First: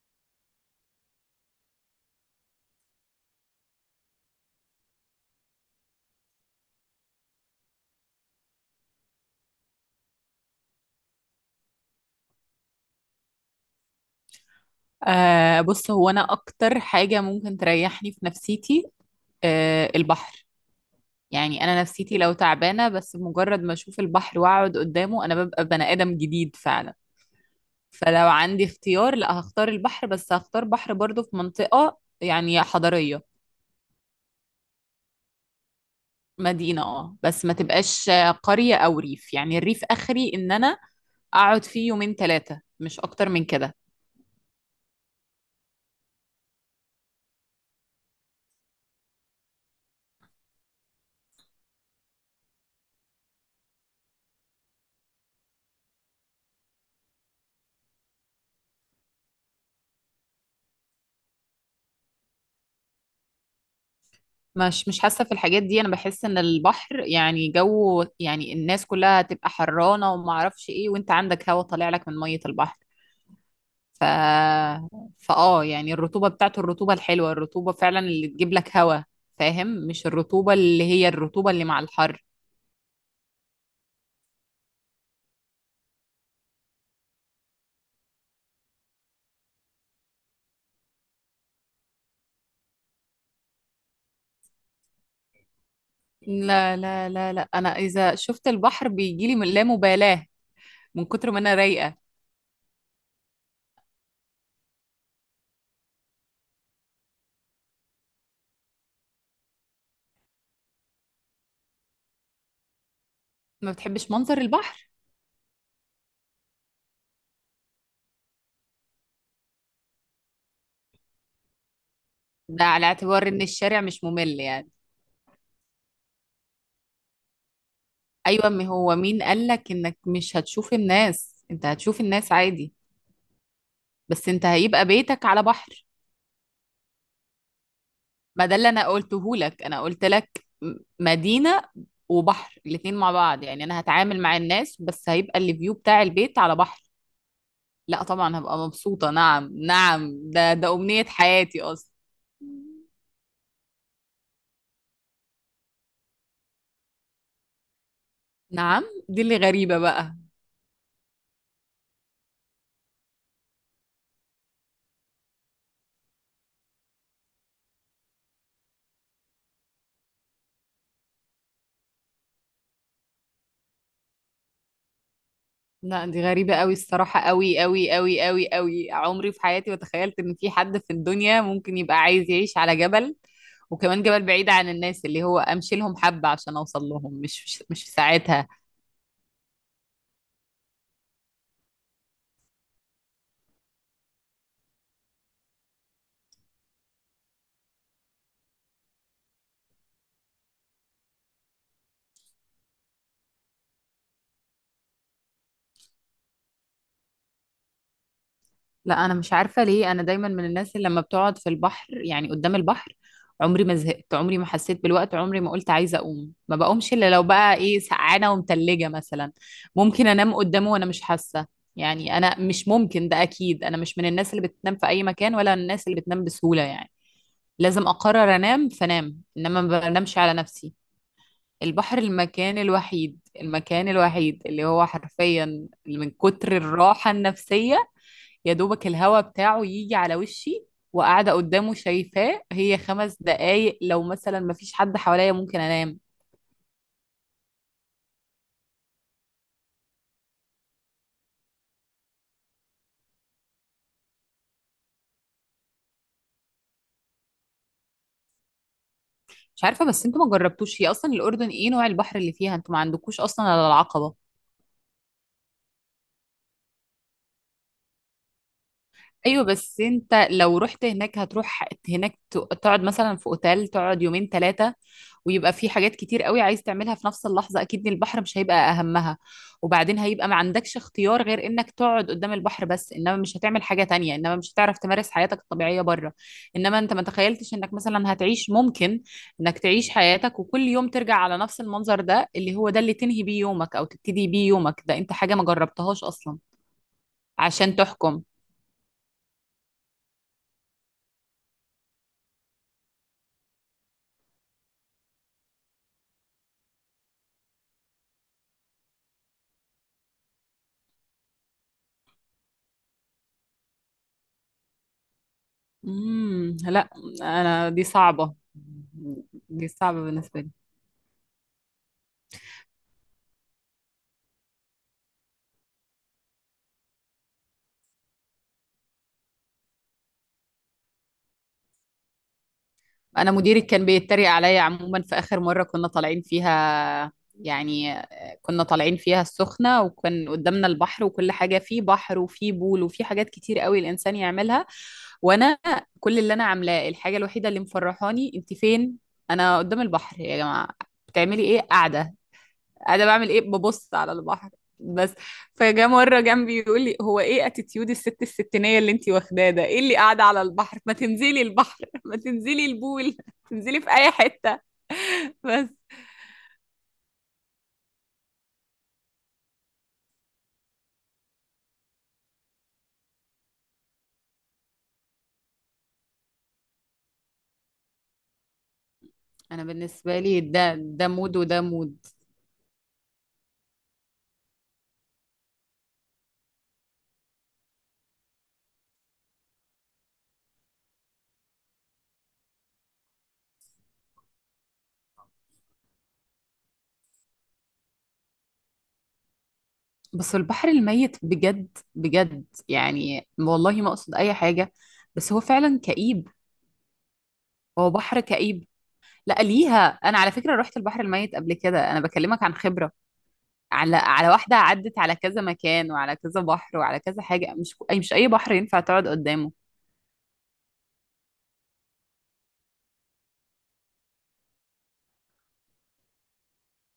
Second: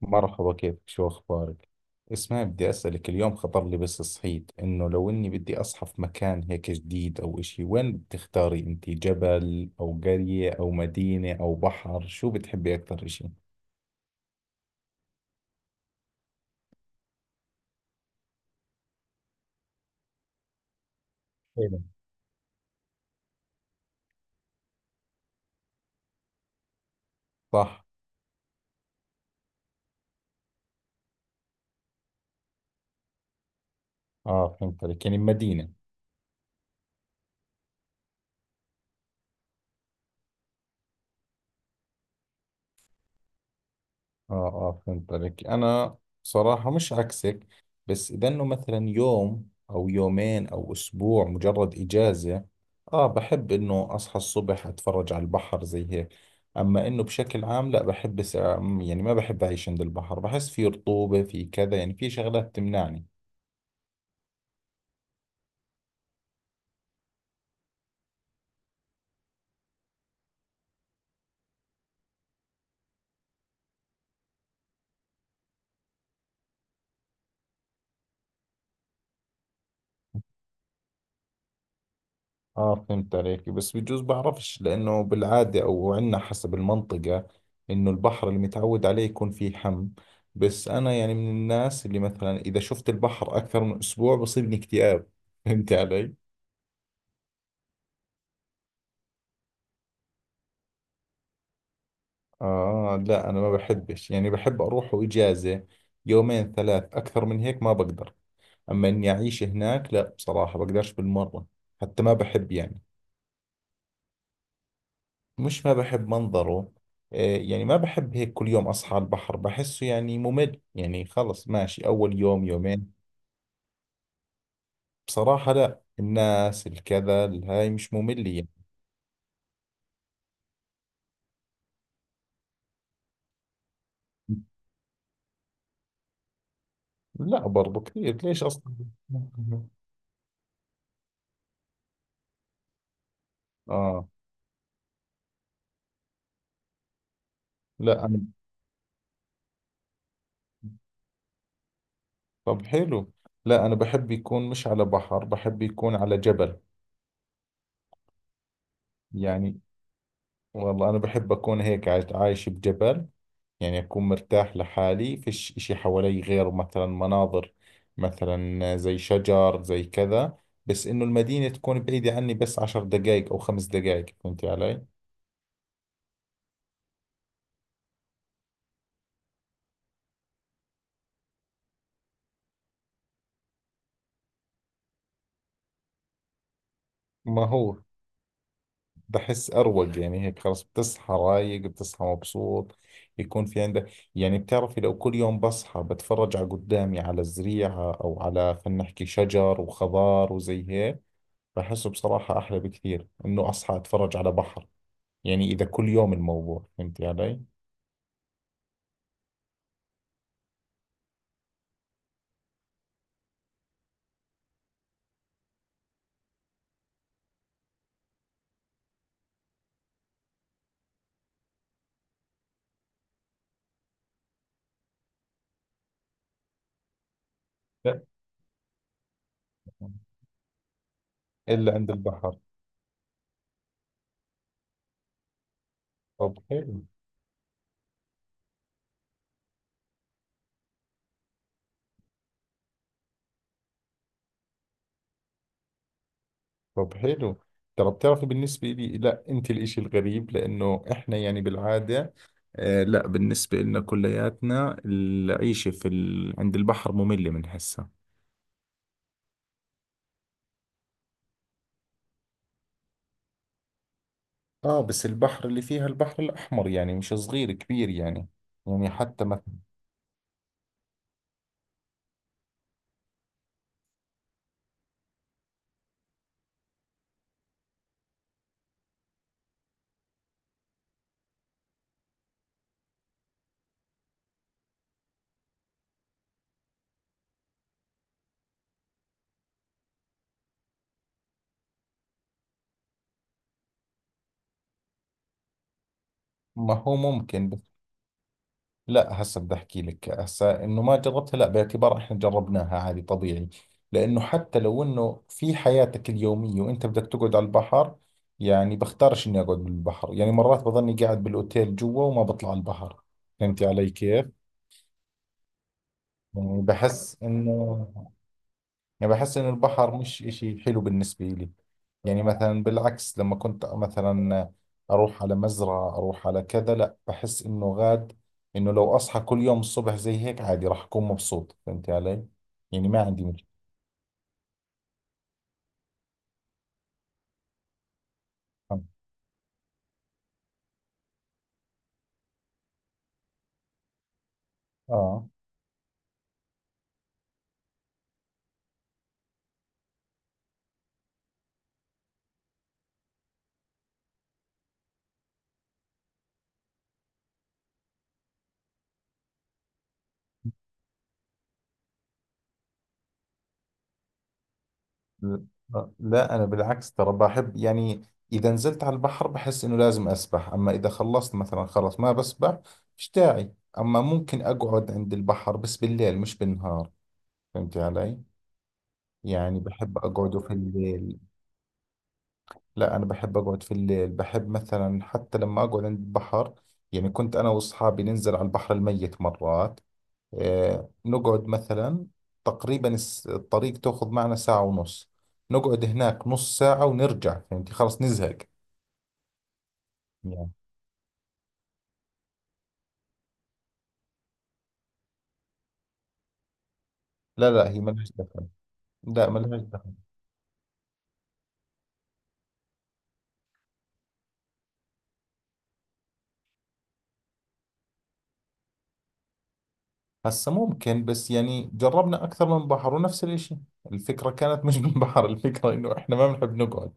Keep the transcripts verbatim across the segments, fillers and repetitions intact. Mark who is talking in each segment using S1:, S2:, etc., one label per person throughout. S1: مرحبا، كيفك؟ شو أخبارك؟ اسمعي، بدي أسألك. اليوم خطر لي بس صحيت إنه لو إني بدي أصحى في مكان هيك جديد أو إشي، وين بتختاري أنت؟ جبل أو قرية أو مدينة أو بحر؟ شو بتحبي أكثر إشي؟
S2: آه بص، هو انا اكتر حاجة ممكن تريحني في نفسيتي آه البحر. يعني
S1: حلو.
S2: انا نفسيتي لو تعبانة، بس بمجرد ما اشوف البحر واقعد قدامه انا ببقى بني ادم جديد فعلا.
S1: صح.
S2: فلو عندي اختيار لا هختار البحر، بس هختار بحر برضو في منطقة يعني حضرية.
S1: آه، فهمت عليك، يعني مدينة.
S2: مدينة اه، بس ما تبقاش قرية او ريف، يعني الريف اخري ان انا اقعد فيه يومين ثلاثة مش اكتر من كده.
S1: اه اه، فهمت عليك. انا صراحة مش عكسك، بس اذا انه مثلا يوم او يومين او اسبوع مجرد اجازة، اه بحب انه اصحى الصبح اتفرج على البحر زي هيك. اما انه بشكل عام لا، بحب سع- يعني ما بحب اعيش عند البحر، بحس في رطوبة، في كذا، يعني في شغلات تمنعني.
S2: مش مش حاسة في الحاجات دي، انا بحس ان البحر يعني جو، يعني الناس كلها هتبقى حرانة وما اعرفش ايه، وانت عندك هوا طالع لك من مية البحر. ف فاه يعني الرطوبة بتاعته، الرطوبة الحلوة، الرطوبة فعلا اللي تجيب لك هوا. فاهم؟ مش الرطوبة اللي هي الرطوبة اللي مع الحر.
S1: اه، فهمت عليك، بس بجوز بعرفش، لانه بالعاده او عندنا حسب المنطقه انه البحر اللي متعود عليه يكون فيه حم. بس انا يعني من الناس اللي مثلا اذا شفت البحر اكثر من اسبوع بصيبني اكتئاب فهمت علي.
S2: لا لا لا لا، انا اذا شفت البحر بيجيلي من لا مبالاة من كتر ما انا رايقة.
S1: اه لا، انا ما بحبش، يعني بحب اروح اجازه يومين ثلاث، اكثر من هيك ما بقدر. اما اني اعيش هناك لا، بصراحه بقدرش بالمره. حتى ما بحب يعني.
S2: ما بتحبش منظر البحر؟
S1: مش ما بحب منظره. آه، يعني ما بحب هيك كل يوم أصحى على البحر، بحسه يعني ممل، يعني خلص ماشي أول يوم
S2: ده على
S1: يومين.
S2: اعتبار ان الشارع مش ممل يعني؟
S1: بصراحة لا، الناس الكذا الهاي مش مملة يعني.
S2: ايوه، ما هو مين قالك انك مش هتشوف الناس؟ انت هتشوف الناس عادي، بس انت هيبقى بيتك على بحر.
S1: لا، برضو كثير ليش
S2: ما ده اللي
S1: أصلا.
S2: انا قلته لك، انا قلت لك م- مدينة وبحر الاتنين مع بعض، يعني انا
S1: آه
S2: هتعامل مع الناس بس هيبقى الفيو بتاع البيت على بحر. لا
S1: لا، أنا.
S2: طبعا هبقى مبسوطة، نعم نعم، ده ده امنية حياتي اصلا.
S1: طب حلو. لا، أنا بحب يكون مش على بحر، بحب يكون على جبل.
S2: نعم، دي اللي
S1: يعني
S2: غريبة بقى.
S1: والله أنا بحب أكون هيك عايش، عايش بجبل. يعني أكون مرتاح لحالي، فيش إشي حوالي غير مثلا مناظر، مثلا زي شجر زي كذا، بس إنه المدينة تكون بعيدة عني، بس عشر دقايق أو خمس دقايق. فهمتي علي؟
S2: لا دي غريبة قوي الصراحة، قوي قوي قوي قوي قوي، عمري في حياتي ما تخيلت ان في حد في الدنيا ممكن يبقى عايز يعيش على جبل، وكمان جبل بعيد عن الناس اللي هو امشي لهم حبة عشان اوصل لهم،
S1: ما
S2: مش مش,
S1: هو
S2: مش في ساعتها.
S1: بحس أروق، يعني هيك خلص، بتصحى رايق، بتصحى مبسوط. يكون في عندك، يعني بتعرفي لو كل يوم بصحى بتفرج على قدامي، على الزريعة أو على، خلينا نحكي، شجر وخضار وزي هيك. بحسه بصراحة أحلى بكثير إنه أصحى أتفرج على بحر، يعني إذا كل يوم الموضوع. فهمتي علي؟
S2: لا انا مش عارفه ليه، انا دايما من الناس اللي لما بتقعد في البحر يعني قدام البحر عمري ما زهقت، عمري ما حسيت بالوقت، عمري ما قلت عايزه اقوم، ما بقومش الا لو بقى ايه، سقعانه ومتلجه مثلا. ممكن انام قدامه وانا مش حاسه، يعني انا مش ممكن، ده اكيد انا مش من الناس اللي بتنام في اي مكان ولا الناس اللي بتنام بسهوله يعني، لازم
S1: لا،
S2: اقرر انام فنام، انما ما بنامش على نفسي.
S1: إلا عند
S2: البحر
S1: البحر.
S2: المكان الوحيد، المكان الوحيد اللي هو حرفيا من
S1: طب
S2: كتر
S1: حلو.
S2: الراحه النفسيه يا دوبك الهوا بتاعه يجي على وشي وقاعدة قدامه شايفاه، هي خمس دقايق لو مثلا مفيش حد حواليا ممكن انام.
S1: طب حلو. ترى بتعرفي بالنسبة لي، لا أنت الإشي الغريب، لأنه إحنا يعني بالعادة، آه لا، بالنسبة لنا كلياتنا العيشة في ال... عند البحر مملة من هسه.
S2: مش عارفة، بس انتوا ما جربتوش، هي اصلا الاردن ايه نوع البحر اللي فيها؟ انتوا ما عندكوش اصلا على العقبة؟
S1: آه، بس البحر اللي فيها، البحر الأحمر، يعني مش صغير، كبير يعني. يعني حتى ما,
S2: ايوه بس انت لو رحت هناك هتروح هناك ت- تقعد مثلا في اوتيل، تقعد يومين ثلاثه، ويبقى في حاجات كتير قوي عايز تعملها في نفس اللحظه، اكيد إن البحر مش هيبقى اهمها. وبعدين هيبقى ما عندكش اختيار غير انك تقعد قدام البحر، بس انما مش هتعمل حاجه تانية، انما مش هتعرف تمارس حياتك الطبيعيه بره. انما انت ما تخيلتش انك مثلا هتعيش، ممكن انك تعيش حياتك وكل يوم ترجع على نفس المنظر ده، اللي هو ده اللي تنهي بيه يومك او تبتدي بيه يومك، ده انت حاجه ما جربتهاش اصلا
S1: ما هو ممكن.
S2: عشان تحكم.
S1: لا، هسه بدي احكي لك، هسه انه ما جربتها، لا باعتبار احنا جربناها عادي طبيعي. لانه حتى لو انه في حياتك اليوميه وانت بدك تقعد على البحر، يعني بختارش اني اقعد بالبحر، يعني مرات بظني قاعد بالاوتيل جوا وما بطلع على البحر. فهمتي علي كيف؟
S2: امم
S1: يعني
S2: لا
S1: بحس
S2: انا، دي
S1: انه،
S2: صعبة،
S1: يعني بحس إن
S2: دي
S1: البحر
S2: صعبة
S1: مش
S2: بالنسبة لي.
S1: إشي حلو بالنسبة لي. يعني مثلا بالعكس، لما كنت مثلا أروح على مزرعة، أروح على كذا، لا، بحس إنه غاد، إنه لو أصحى كل يوم الصبح زي هيك عادي راح أكون مبسوط. فهمت علي؟ يعني ما عندي
S2: انا
S1: مشكلة.
S2: مديري كان بيتريق عليا عموما في اخر مرة كنا طالعين فيها يعني، كنا طالعين فيها السخنة وكان قدامنا البحر وكل حاجة، فيه بحر وفيه بول وفيه حاجات كتير قوي الانسان يعملها،
S1: آه
S2: وانا كل اللي انا عاملاه، الحاجة الوحيدة اللي مفرحاني، انت فين؟ انا قدام البحر يا جماعة. بتعملي ايه قاعدة؟ انا بعمل ايه، ببص على البحر بس. فجاء مره جنبي يقول لي هو ايه اتيتيود الست الستينيه اللي انتي واخداه ده، ايه اللي قاعده على البحر، ما تنزلي البحر ما تنزلي البول تنزلي في اي حته،
S1: ل-
S2: بس.
S1: لا، أنا بالعكس ترى بحب. يعني إذا نزلت على البحر بحس إنه لازم أسبح، أما إذا خلصت مثلا خلص ما بسبح، مش داعي. أما ممكن أقعد عند البحر، بس بالليل مش بالنهار. فهمت علي؟ يعني
S2: انا
S1: بحب
S2: بالنسبه
S1: أقعد
S2: لي
S1: في
S2: ده ده
S1: الليل.
S2: مود وده مود.
S1: لا، أنا بحب أقعد في الليل، بحب مثلا حتى لما أقعد عند البحر. يعني كنت أنا وأصحابي ننزل على البحر الميت مرات، آه، نقعد مثلا تقريبا، الس- الطريق تأخذ معنا ساعة ونص، نقعد هناك نص ساعة ونرجع. فهمتي؟ خلاص نزهق
S2: بس
S1: يعني.
S2: البحر الميت بجد بجد، يعني والله ما اقصد اي حاجه، بس هو فعلا كئيب،
S1: لا لا، هي
S2: هو
S1: ملهاش
S2: بحر
S1: دخل.
S2: كئيب.
S1: لا،
S2: لا
S1: ملهاش
S2: ليها،
S1: دخل.
S2: انا على فكره رحت البحر الميت قبل كده، انا بكلمك عن خبره، على على واحدة عدت على كذا مكان وعلى كذا بحر وعلى كذا حاجة، مش أي مش أي بحر ينفع تقعد قدامه.
S1: هسه ممكن، بس يعني جربنا أكثر من بحر ونفس الإشي. الفكرة كانت مش من بحر، الفكرة إنه إحنا ما بنحب نقعد،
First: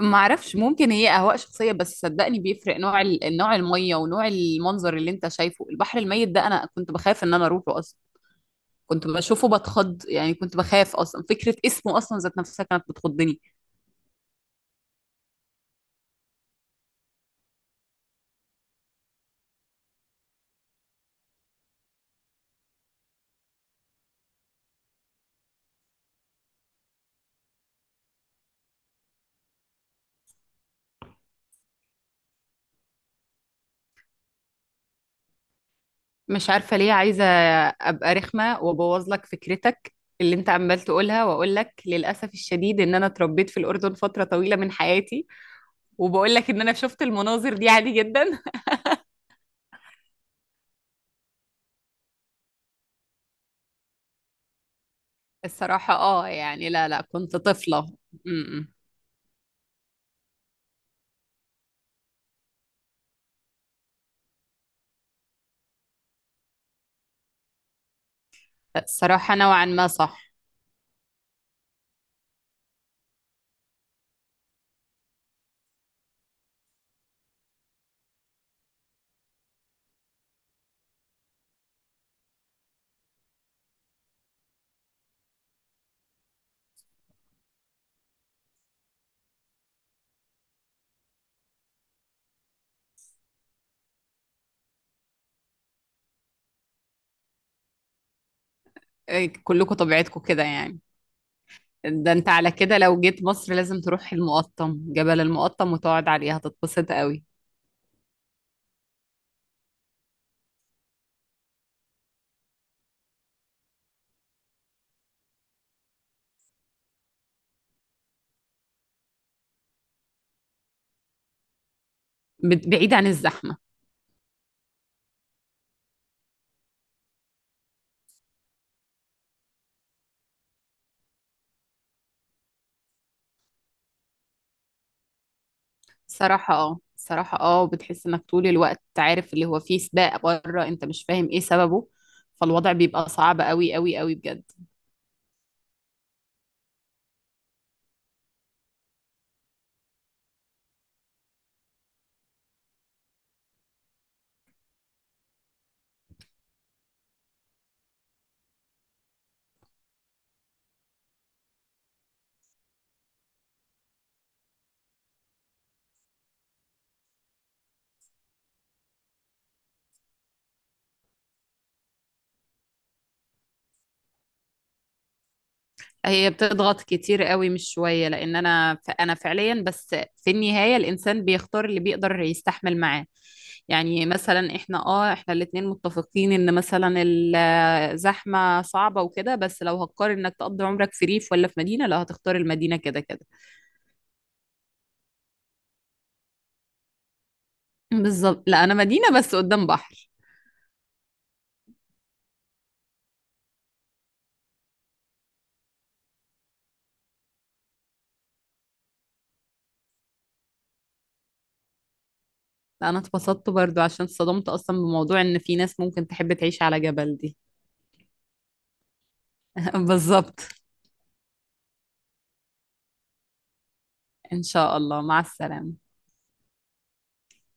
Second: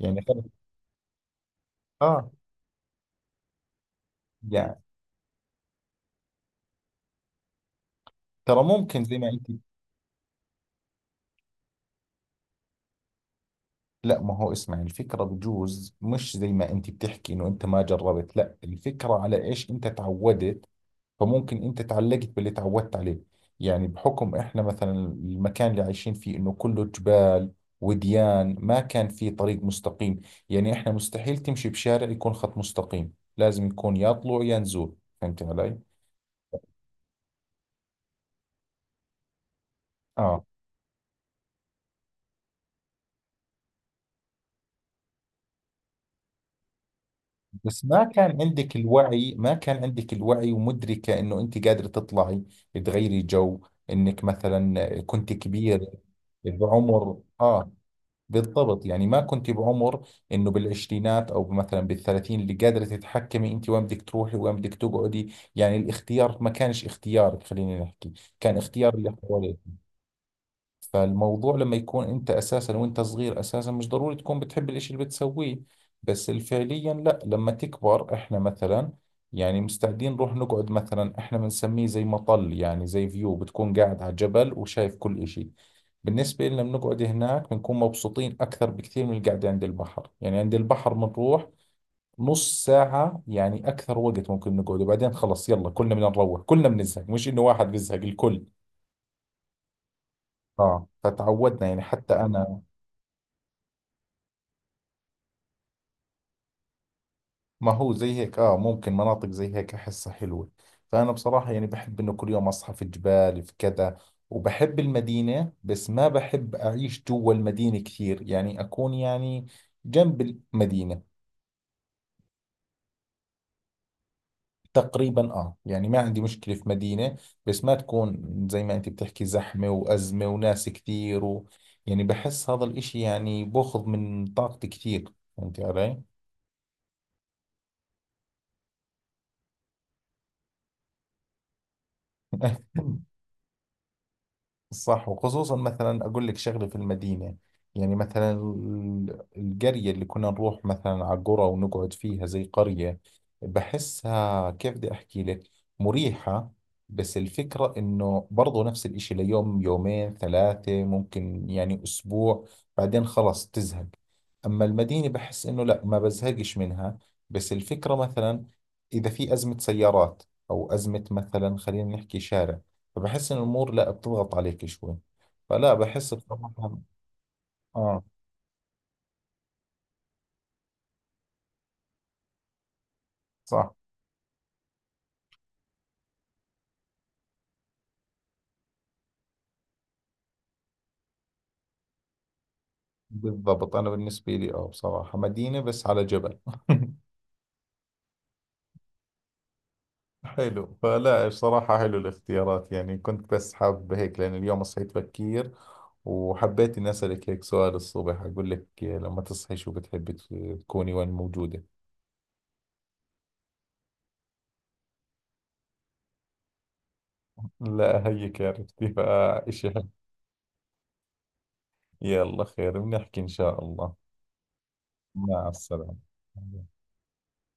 S2: ما
S1: خلص.
S2: اعرفش، ممكن هي اهواء شخصيه، بس
S1: آه،
S2: صدقني بيفرق نوع ال- نوع الميه ونوع
S1: يعني
S2: المنظر اللي انت شايفه. البحر الميت ده انا كنت بخاف ان انا اروحه اصلا،
S1: ترى ممكن
S2: كنت
S1: زي ما
S2: بشوفه
S1: انت.
S2: بتخض، يعني كنت بخاف اصلا فكره اسمه اصلا ذات نفسها كانت بتخضني.
S1: لا، ما هو اسمع، الفكرة بجوز مش زي ما انت بتحكي انه انت ما جربت، لا الفكرة على ايش انت تعودت، فممكن انت تعلقت باللي تعودت عليه. يعني بحكم احنا مثلا المكان اللي عايشين فيه انه كله جبال وديان، ما كان في طريق مستقيم، يعني احنا مستحيل تمشي بشارع يكون خط مستقيم، لازم يكون يا طلوع يا نزول. فهمت علي؟
S2: مش عارفه ليه عايزه ابقى رخمه وابوظ لك فكرتك اللي
S1: اه،
S2: انت عمال تقولها، واقول لك للاسف الشديد ان انا اتربيت في الاردن فتره طويله من حياتي، وباقول لك إن أنا شُفت المناظر دي
S1: بس
S2: عادي
S1: ما
S2: جدًا.
S1: كان عندك الوعي، ما كان عندك الوعي ومدركة انه انت قادرة تطلعي، تغيري جو، انك مثلا كنت كبير
S2: الصراحة آه، يعني لا، لأ،
S1: بعمر،
S2: كنت
S1: اه.
S2: طفلة، إمم، إمم.
S1: بالضبط، يعني ما كنت بعمر انه بالعشرينات او مثلا بالثلاثين اللي قادرة تتحكمي انت وين بدك تروحي وين بدك تقعدي، يعني الاختيار ما كانش اختيارك، خلينا نحكي كان اختيار اللي
S2: الصراحة
S1: حواليك.
S2: نوعًا ما صح.
S1: فالموضوع لما يكون انت اساسا وانت صغير اساسا مش ضروري تكون بتحب الاشي اللي بتسويه، بس فعليا لا، لما تكبر، احنا مثلا يعني مستعدين نروح نقعد مثلا، احنا بنسميه زي مطل، يعني زي فيو، بتكون قاعد على جبل وشايف كل اشي. بالنسبة لنا بنقعد هناك بنكون مبسوطين أكثر بكثير من القعدة عند البحر. يعني عند البحر بنروح نص ساعة، يعني أكثر وقت ممكن نقعد وبعدين خلص، يلا كلنا بدنا نروح، كلنا بنزهق، مش إنه واحد بيزهق الكل.
S2: آآ كلّكم طبيعتكم كده يعني.
S1: آه، فتعودنا، يعني
S2: ده
S1: حتى
S2: أنت على
S1: أنا،
S2: كده لو جيت مصر لازم تروح المُقطّم، جبل المُقطّم وتقعد عليه هتتبسط أوي،
S1: ما هو زي هيك، اه ممكن مناطق زي هيك احسها حلوة. فانا بصراحة يعني بحب انه كل يوم اصحى في جبال، في كذا. وبحب المدينة، بس ما بحب اعيش جوا المدينة كثير، يعني اكون يعني جنب المدينة
S2: بت بعيد عن الزحمة.
S1: تقريبا، اه. يعني ما عندي مشكلة في مدينة، بس ما تكون زي ما انت بتحكي زحمة وازمة وناس كثير و، يعني بحس هذا الاشي يعني بأخذ من طاقتي كثير. فهمتي علي؟
S2: الصراحة آه، الصراحة آه، وبتحس إنك طول الوقت عارف اللي هو في سباق برّه أنت مش فاهم إيه سببه، فالوضع بيبقى صعب أوي، أوي، أوي بجد.
S1: صح. وخصوصا مثلا أقول لك شغلة في المدينة، يعني مثلا ال- القرية اللي كنا نروح مثلا على قرى ونقعد فيها، زي قرية، بحسها كيف بدي أحكي لك، مريحة، بس الفكرة إنه برضو نفس الإشي ليوم يومين ثلاثة، ممكن يعني أسبوع، بعدين خلص تزهق. أما المدينة بحس إنه لا، ما بزهقش منها. بس الفكرة مثلا إذا في أزمة سيارات أو أزمة مثلا، خلينا نحكي شارع، فبحس إن الأمور لا بتضغط عليك شوي. فلا بحس
S2: هي
S1: بصراحة.
S2: بتضغط كتير قوي مش
S1: آه،
S2: شوية، لأن أنا ف- أنا فعليا بس في النهاية الإنسان بيختار اللي بيقدر يستحمل معاه.
S1: صح.
S2: يعني مثلا إحنا آه إحنا الاتنين متفقين إن مثلا الزحمة صعبة وكده، بس لو هتقارن إنك تقضي عمرك في ريف ولا في مدينة لا هتختار المدينة كده كده.
S1: بالضبط، أنا بالنسبة لي آه بصراحة مدينة بس على جبل
S2: بالظبط، لا أنا مدينة بس قدام بحر.
S1: حلو، فلا بصراحة حلو الاختيارات. يعني كنت بس حاب هيك، لأن اليوم صحيت بكير وحبيت إني أسألك هيك سؤال الصبح، أقول لك لما تصحي شو بتحبي، ت- تكوني وين موجودة.
S2: لا أنا اتبسطت برضو عشان اتصدمت أصلا بموضوع إن في ناس ممكن تحب تعيش على جبل دي.
S1: لا هيك عرفتي، فإشي حلو.
S2: بالظبط.
S1: يلا، خير، بنحكي إن شاء الله.
S2: إن شاء الله، مع
S1: مع
S2: السلامة.
S1: السلامة.